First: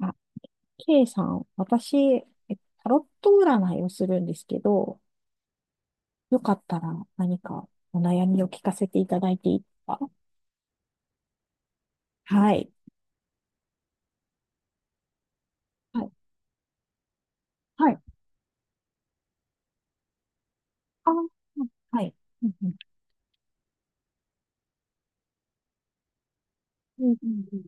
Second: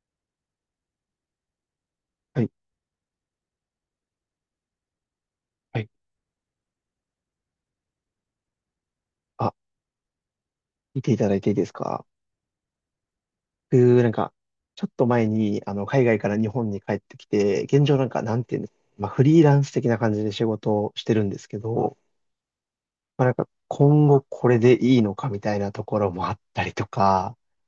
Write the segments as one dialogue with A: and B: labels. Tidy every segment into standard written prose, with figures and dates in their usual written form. A: あ、K さん、私、
B: はい
A: タロット占いをするんですけど、
B: はい。
A: よかったら何かお悩みを聞かせていただいて
B: あ、
A: いいですか？
B: 見ていただいていいですか？
A: はい。
B: 僕、なんか、ちょっと前に、あの、
A: は
B: 海
A: い。
B: 外から日本に帰ってきて、現
A: は
B: 状
A: い。
B: なんか、なんていうんですか、まあ、フリーランス的な感じで仕事をし
A: あ
B: てる
A: ー、
B: んですけど、
A: はい。うんうん。
B: まあ、なんか、今後これでいいのかみたいなところもあったりと
A: うんう
B: か、
A: んうん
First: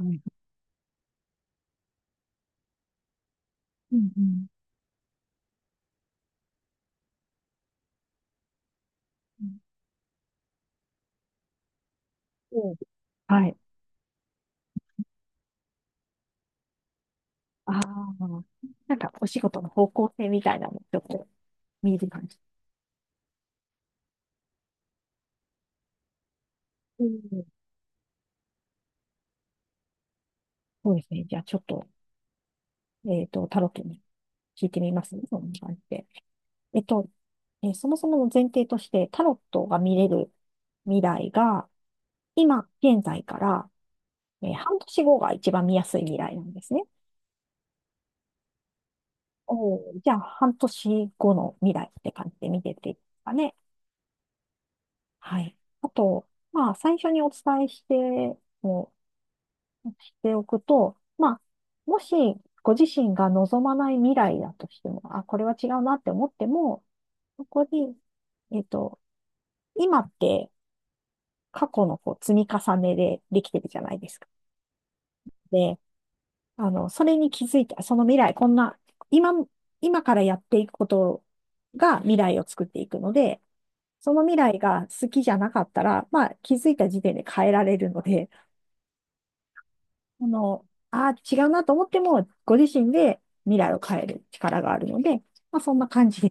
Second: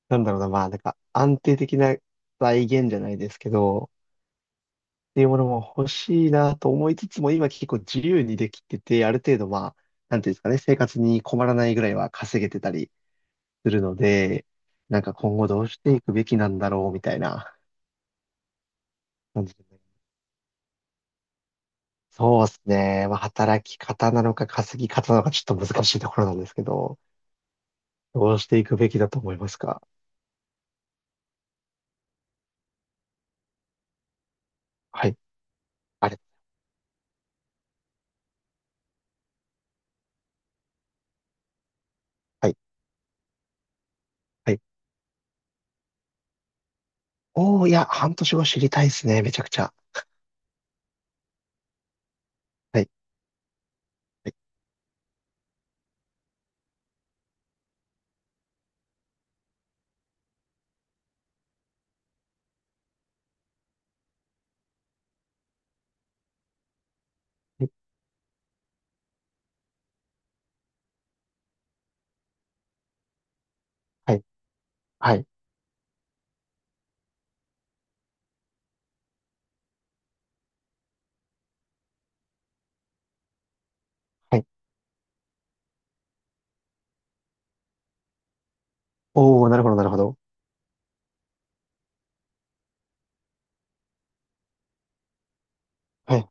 A: うん。は
B: な
A: い。
B: んだろうな、まあ、なんか、安定的な財源じゃないですけど、
A: うんうん。
B: っていうものも欲しいなと思いつつも、今結構自由にできてて、ある程
A: う
B: 度、
A: ん。
B: まあ、なんていうんですかね、生活に困らないぐらいは稼げてた
A: おう。
B: り、
A: はい。
B: するので、なんか今後どうしていくべきなんだろうみたいな
A: ああ、なんかお仕
B: 感じ
A: 事の
B: で。
A: 方向性みたいなの、ちょっと見える感じ。
B: そうですね。まあ、働き方なのか稼ぎ方なのかちょっと難しいところなんですけど、
A: うん、
B: どうしていくべきだと思いますか？
A: そうですね。じゃあちょっと、タロットに聞いてみま
B: は
A: す
B: い。
A: ね。そんな感じで。
B: あれ。
A: えっと、そもそもの前提として、タロットが見れる未来が、
B: はい。
A: 今、現在から、
B: はい。
A: 半年後が一番見やすい未来なんですね。
B: おー、いや、半年後知りたいですね。めちゃくちゃ。
A: おー、じゃあ、半年後の未来って感じで見て
B: は
A: て
B: い。
A: いいですかね。
B: は
A: はい。あと、まあ、最初にお伝えして、もしておくと、まあ、もし、ご自身が望まない未来だとしても、あ、これは違うなって思っても、そこ
B: い。
A: に、えっと、今って過去のこう積み重ねでできてるじゃないで
B: は
A: す
B: い。
A: か。
B: はい。
A: で、あの、それに気づいて、その未来、こんな、今、今からやっていくことが未来を作っていくので、その未
B: はい。
A: 来が好きじゃなかったら、まあ気づいた時点で変えられるので、
B: おー、なるほど、なるほど。
A: あの、ああ、違うなと思っても、ご自身で未来を変える力があるので、まあそんな感
B: は
A: じで
B: い。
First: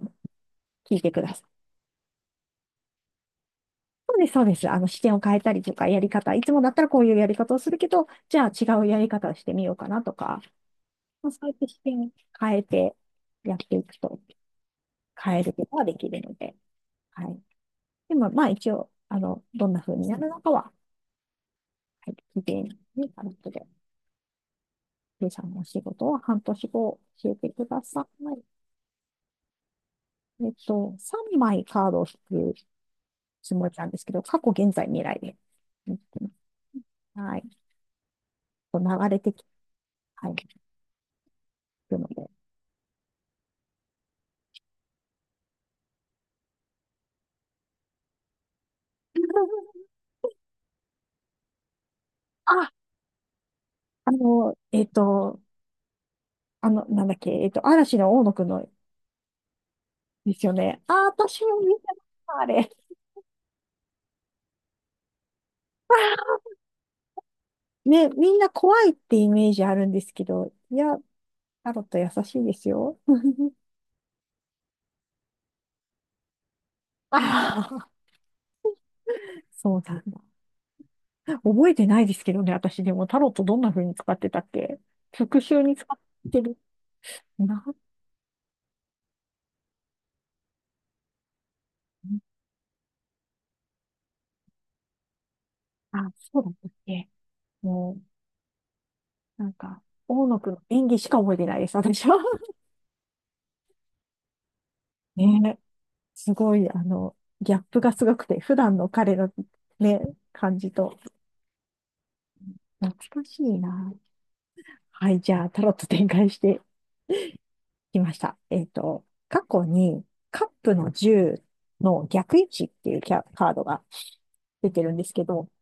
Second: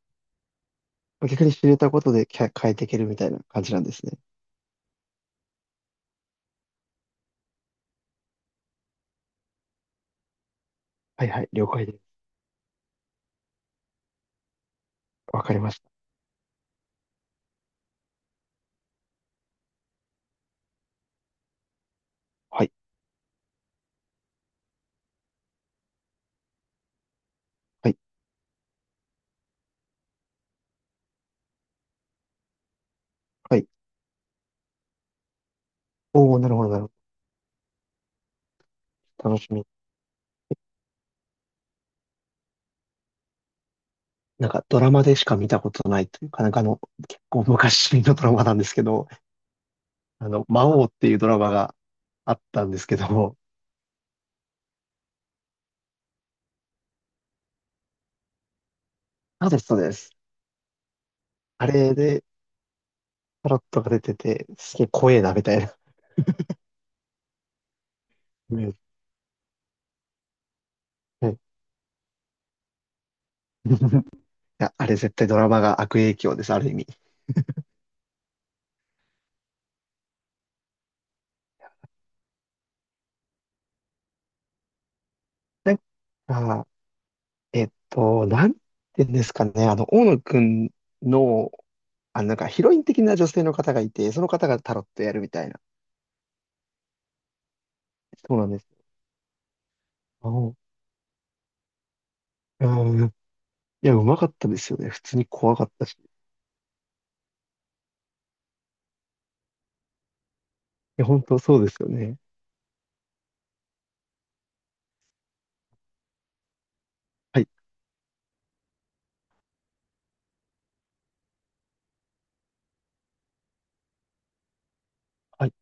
A: 聞いてくだ
B: 逆
A: さ
B: に
A: い。
B: 知れたことできゃ変えていけるみたいな感じなんです
A: そ
B: ね。
A: うです、そうです。あの、視点を変えたりとか、やり方、いつもだったらこういうやり方をするけど、じゃあ違うやり方をしてみようかなとか、
B: は
A: ま
B: い
A: あ、そ
B: は
A: う
B: い、
A: やって
B: 了
A: 視
B: 解で
A: 点を
B: す。
A: 変えてやっていくと変
B: わ
A: える
B: かり
A: こ
B: ま
A: と
B: し
A: が
B: た。
A: できるので、はい。でも、まあ一応、あの、どんな風になるのかは、はい、聞いて
B: はい。
A: にあの後で、K さんのお仕事は半年後教えてくだ
B: はい。
A: さい。えっと、3枚カードを引くつ
B: は
A: も
B: い。
A: りなんですけど、過去、現在、未来で。
B: おー、なるほど、なるほ
A: はい。こう流れ
B: ど。
A: て
B: 楽
A: き、
B: しみ。
A: はい、いくので。
B: なんかドラマでしか見たことないというか、なんかあの、結構昔のドラマなんですけど、あの、魔王っていうドラマがあったん
A: あ、
B: ですけど、
A: あの、えっと、あの、なんだっけ、えっと、嵐の大野くんの
B: そうです、そうです。
A: ですよね。あ、私も
B: あ
A: 見てま
B: れ
A: し
B: で
A: た、あれ。
B: タロットが出てて、すげえ怖えな、みたいな。
A: ね、みんな
B: うん。
A: 怖いってイメージあるんですけど、いや、
B: はい。 い
A: タロット優しいですよ。
B: や、あれ絶対ドラマが悪影響です、ある意味。
A: ああ、そうなんだ。覚えてないですけどね、私でもタロットどんな風に使ってたっけ、復習
B: な
A: に
B: ん
A: 使ってる
B: か、
A: な。
B: なんて言うんですかね、あの、大野くんの、あの、なんかヒロイン的な女性の方がいて、その方がタロットやるみたいな。
A: あ、そうだったっけ。も
B: そうなんです。
A: う、なんか、大
B: お
A: 野くん
B: う。
A: の演技しか覚えてないです、私は。
B: うん。いや、うまかったですよね。普通に怖
A: ね、
B: かったし。い
A: すごい、あの、ギャップがすごくて、普段の彼の、ね、感じと、
B: や、本当そうですよね。
A: 懐かしいな。はい、じゃあ、タロット展開して
B: はい、
A: 来ました。えっと、過去にカップの10の逆位置っていうカードが出てるんですけ
B: は
A: ど、
B: い、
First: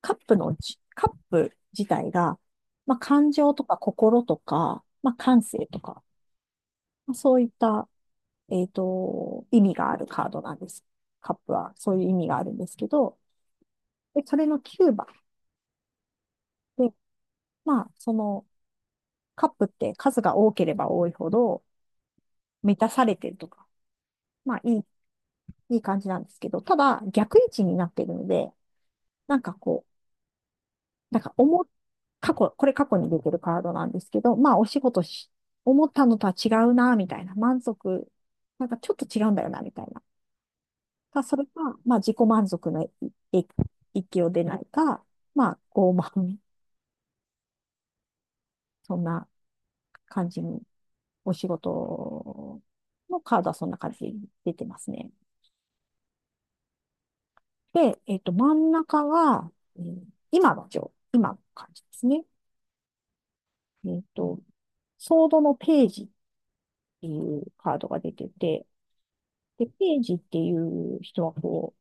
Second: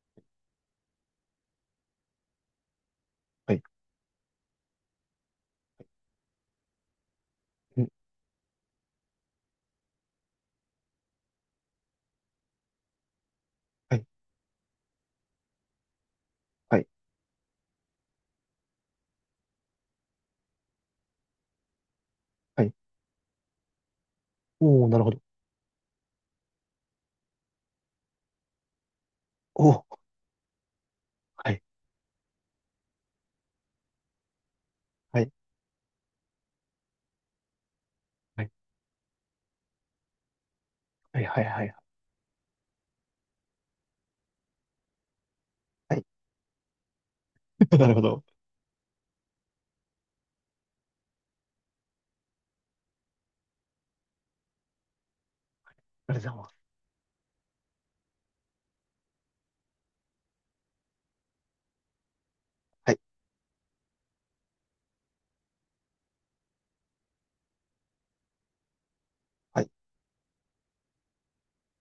A: カップ自体が、まあ、感
B: は
A: 情
B: い、
A: とか心とか、まあ、感性とか、まあ、そういっ
B: う
A: た、
B: ん、
A: えっと、意味があるカードなんです。カップはそういう意味があるんですけど、
B: はい、
A: で、それの9番
B: はい、
A: で、まあ、そのカップって数が多ければ多いほど
B: はい。
A: 満たされてるとか、まあ、
B: おー、なるほど。
A: いい感じなんですけど、ただ逆位置になっているので、なんか
B: お
A: こ
B: ー、
A: う、なんか
B: は
A: 思
B: い、
A: っ、過去、これ過去に出てるカードなんですけど、まあお仕事
B: は
A: し、
B: い、
A: 思ったのとは違うな、みたいな、満足、
B: はい、
A: なんかちょっと違うんだよな、みたいな。た
B: は
A: だ
B: い、
A: そ
B: は
A: れ
B: い、
A: が、
B: はい、
A: まあ自己満足のい域を出ないか、まあ
B: は
A: 傲
B: い。
A: 慢、
B: なるほど。
A: そんな感じに、お仕事のカードはそんな感じで出てますね。
B: ありがとうございます。
A: で、えっと、真ん中が、うん、今の感じですね。
B: はい、
A: えっと、ソードのページっていうカードが出てて、
B: は
A: で、
B: い、
A: ページっていう人はこう、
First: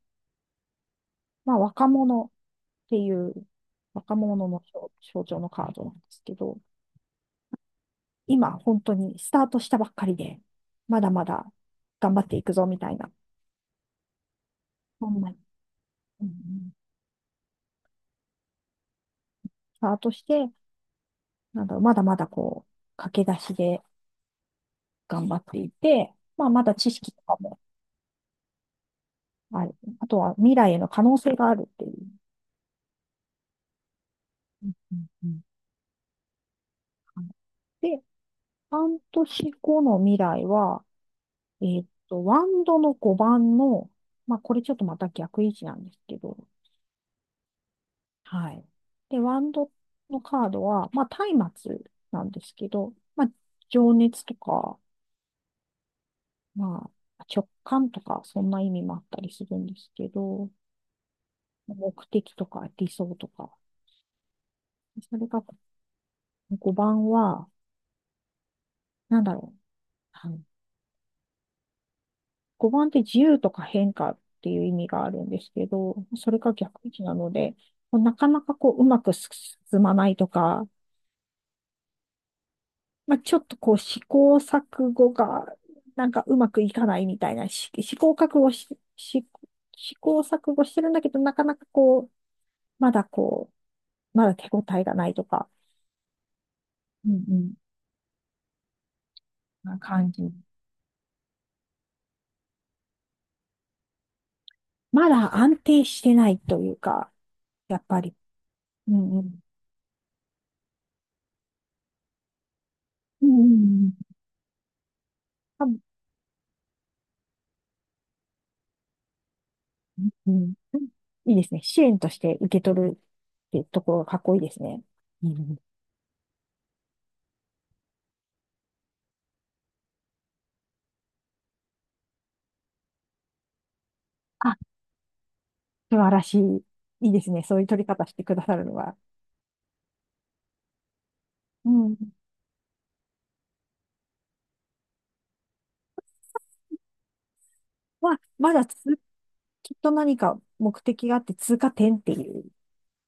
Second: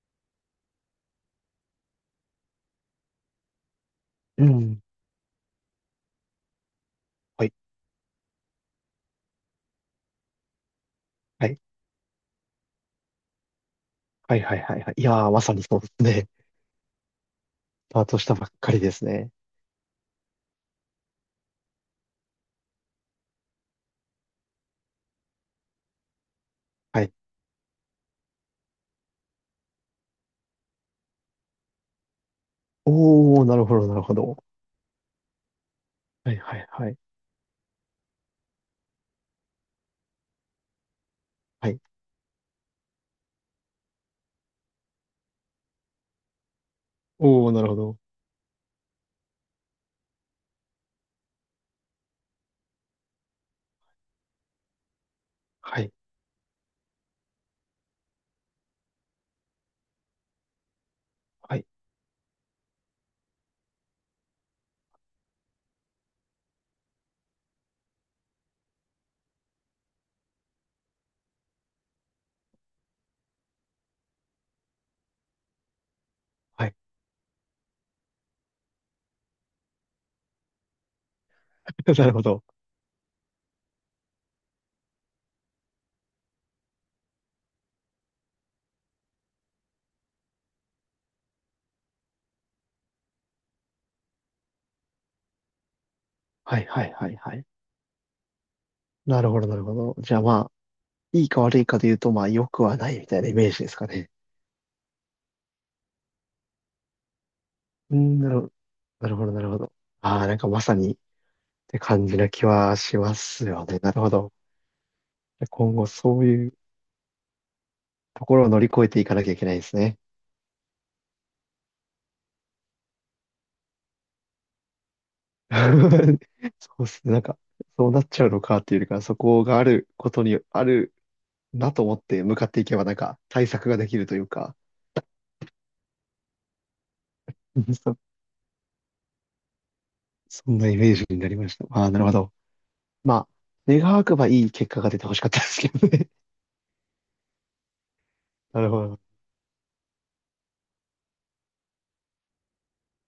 A: まあ若者っていう若
B: う
A: 者の
B: ん、
A: 象象徴のカードなんですけど、
B: はい、
A: 今本当にスタートしたばっかりで、まだまだ
B: はい、
A: 頑張っていくぞみたいな、
B: はい、はい、はいはい。い
A: そ
B: や
A: んな、
B: ー、まさにそうです
A: うん
B: ね。
A: うん。
B: スタートしたばっかりですね。
A: スタートして、なんだろう、まだまだこう、駆け出しで頑張っていて、まあまだ知
B: は
A: 識
B: い。
A: とかもある。あとは未来への可能性があるっていう。
B: おー、なるほど、なるほど。
A: うんうんうん。
B: はい、はい、はい、
A: で、半年後の未来は、え
B: はい。
A: ーっと、ワンドの5番の、まあ、これちょっとまた逆位置なんですけど、
B: おー、なるほど。
A: はい。で、ワンドのカードは、まあ、松明なんですけど、まあ、情熱とか、
B: はい、
A: まあ、直感とか、そんな意味もあったりするんですけど、
B: はい、
A: 目的とか理想とか、それが5番は、なんだろう。はい、5番って自由とか変化っていう意味があるんですけど、それが
B: はい。
A: 逆位置なので、こうなかなかこううまく進まないとか、
B: なるほど。
A: まあ、ちょっとこう試行錯誤がなんかうまくいかないみたいな、し試行錯誤し、し試行錯誤してるんだけど、なかなかこう、まだこまだ手応えがないとか、
B: はい、はい、
A: う
B: は
A: ん
B: い、
A: う
B: はい。
A: ん。
B: なるほど、なるほ
A: な
B: ど。
A: 感
B: じゃあ
A: じ。
B: まあ、いいか悪いかで言うと、まあ、良くはないみたいなイメージですかね。
A: まだ安定してないというか、やっ
B: う
A: ぱり、
B: ん、なるほど、
A: う
B: なる
A: んう
B: ほど、
A: ん。
B: なるほど。ああ、なんかまさにって感じな気はしま
A: うんうん
B: す
A: う
B: よね。な
A: ん。
B: るほど。今後そういうところを乗り越えていかなきゃいけないですね。
A: うん。いいですね。支援として受け取るってところがかっこいいですね。うん。
B: そうですね。なんか、そうなっちゃうのかっていうよりかそこがあることにあるなと思って向かっていけば、なんか対策ができるという
A: あ、
B: か、
A: 素晴らしい。いいですね。そういう取 り
B: そ、
A: 方してくださるのは。
B: そんなイメージになりました。
A: う
B: ああ、
A: ん。
B: なるほど。まあ、願わくばいい結果が出てほしかったですけどね。
A: まあ、ま
B: な
A: だ
B: る
A: つ、
B: ほど。
A: きっと何か目的があって通過点っていう、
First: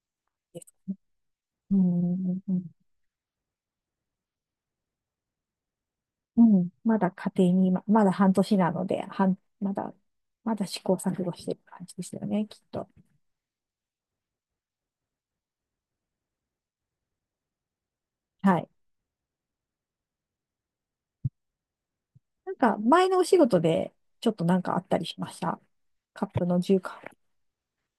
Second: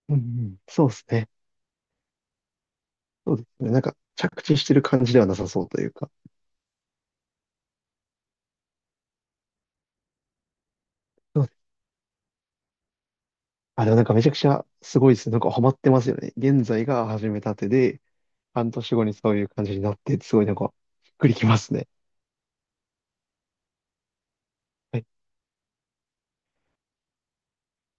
B: うんうん、そうですね。
A: うん。
B: そうですね。なんか、着地してる感じではなさそうというか。
A: うん。まだ家庭に、ま、まだ半年なので、半まだ、まだ試行錯誤
B: そ
A: し
B: うで
A: て
B: す。
A: る感じですよね、きっと。
B: あ、でもなんかめちゃくちゃすごいですね。なんかハマってますよね。現在が始めたてで、
A: はい。
B: 半年後にそういう感じになって、すごいなんか、びっくりきますね。
A: なんか、前のお仕事で、ちょっとなんかあった
B: は
A: り
B: い。
A: しました。カップの重化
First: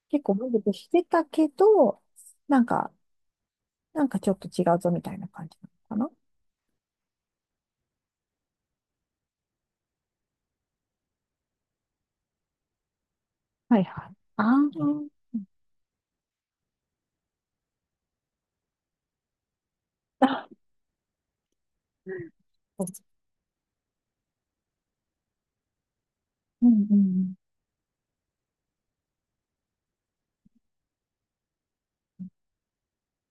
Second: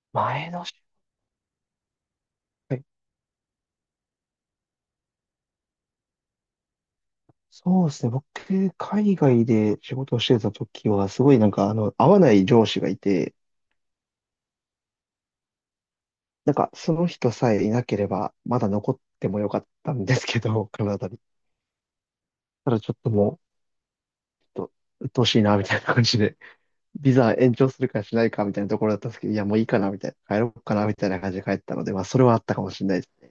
A: 結構
B: 前
A: 満
B: の
A: 足
B: し、
A: してたけど、なん
B: はい。
A: か、なんかちょっと違うぞみたいな感じなのか
B: そうですね。僕、海外で仕事をしてた時は、すごいなんか、あの、合わない上司がいて、
A: な。はいはい。ああ、うんうん
B: なんか、その人さえいなければ、まだ残ってもよかったんですけど、カナダに。ただちょっともう、ちょっと、鬱陶しいな、みたいな感じで。
A: う
B: ビザ
A: ん。
B: 延長するかしないかみたいなところだったんですけど、いや、もういいかな、みたいな、帰ろうかな、みたいな感じで帰ったので、まあ、それはあったかもしれないです。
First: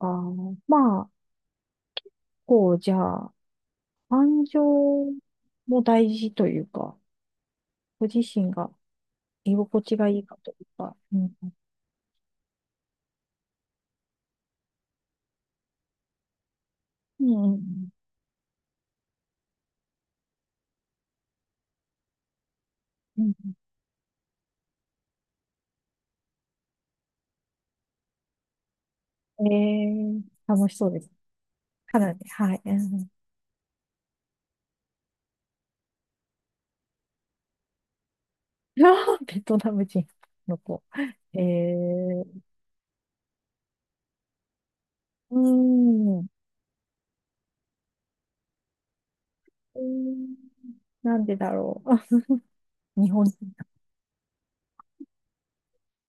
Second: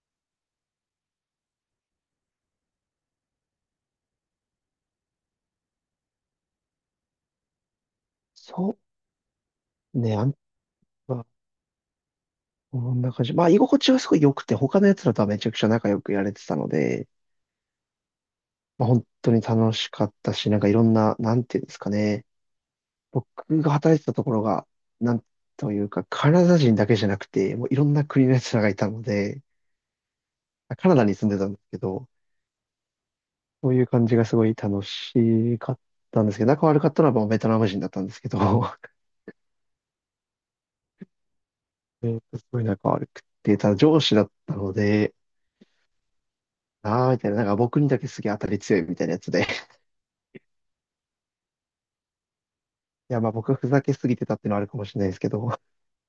A: ああ、まあ、こう、じゃあ、感情も大事というか、ご自身が
B: そ
A: 居心地
B: う
A: が
B: ね、
A: い
B: あ
A: い
B: ん
A: かというか、う
B: ま
A: ん。
B: こんな感じ。まあ、居心地はすごい良くて、他のやつらとはめちゃくちゃ仲良くやれてたので、
A: うんうん
B: まあ、本当に楽しかったし、なんかいろんな、なんていうんですかね、
A: うん。
B: 僕が働いてたところが、なんというか、カナダ人だけじゃなくて、もういろんな国のやつらがいたので、
A: うん、えー、楽しそ
B: カ
A: う
B: ナ
A: で
B: ダ
A: す。
B: に住んでたんですけ
A: か
B: ど、
A: なり、はい。うん、
B: そういう感じがすごい楽しかったんですけど、仲悪かったのはもうベトナム人だったんですけど、
A: ベトナム人の子。えー、
B: すごいなんか悪くて、ただ上司だったので、
A: うん。
B: あーみたいな、なんか僕にだけすげえ当たり強いみたいなやつで。
A: うん。なんでだろう。あ、日
B: いや、
A: 本、
B: まあ僕はふざけすぎてたっていうのはあるかもしれないですけど、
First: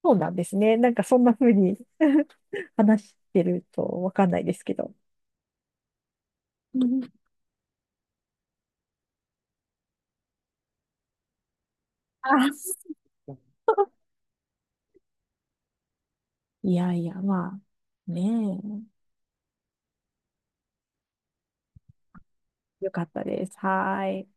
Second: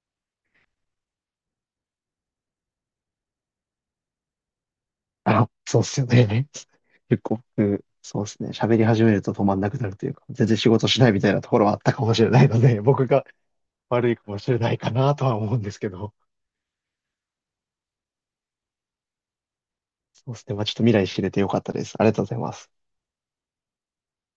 A: そうなんですね。なんかそんな風に 話してるとわかんないですけど。
B: あ、そうっすよね。
A: う ん、
B: 結構僕、そうっすね。喋り始めると止まんなくなるというか、全然仕事しないみたいなところはあったかもしれ
A: あ、
B: ないので、僕が悪いかもしれないかなとは思うんですけど、
A: いやいや、まあ、ね
B: そうっすね。まあちょっと未来知れてよかったです。ありがとうございます。
A: え。よかったです。はーい。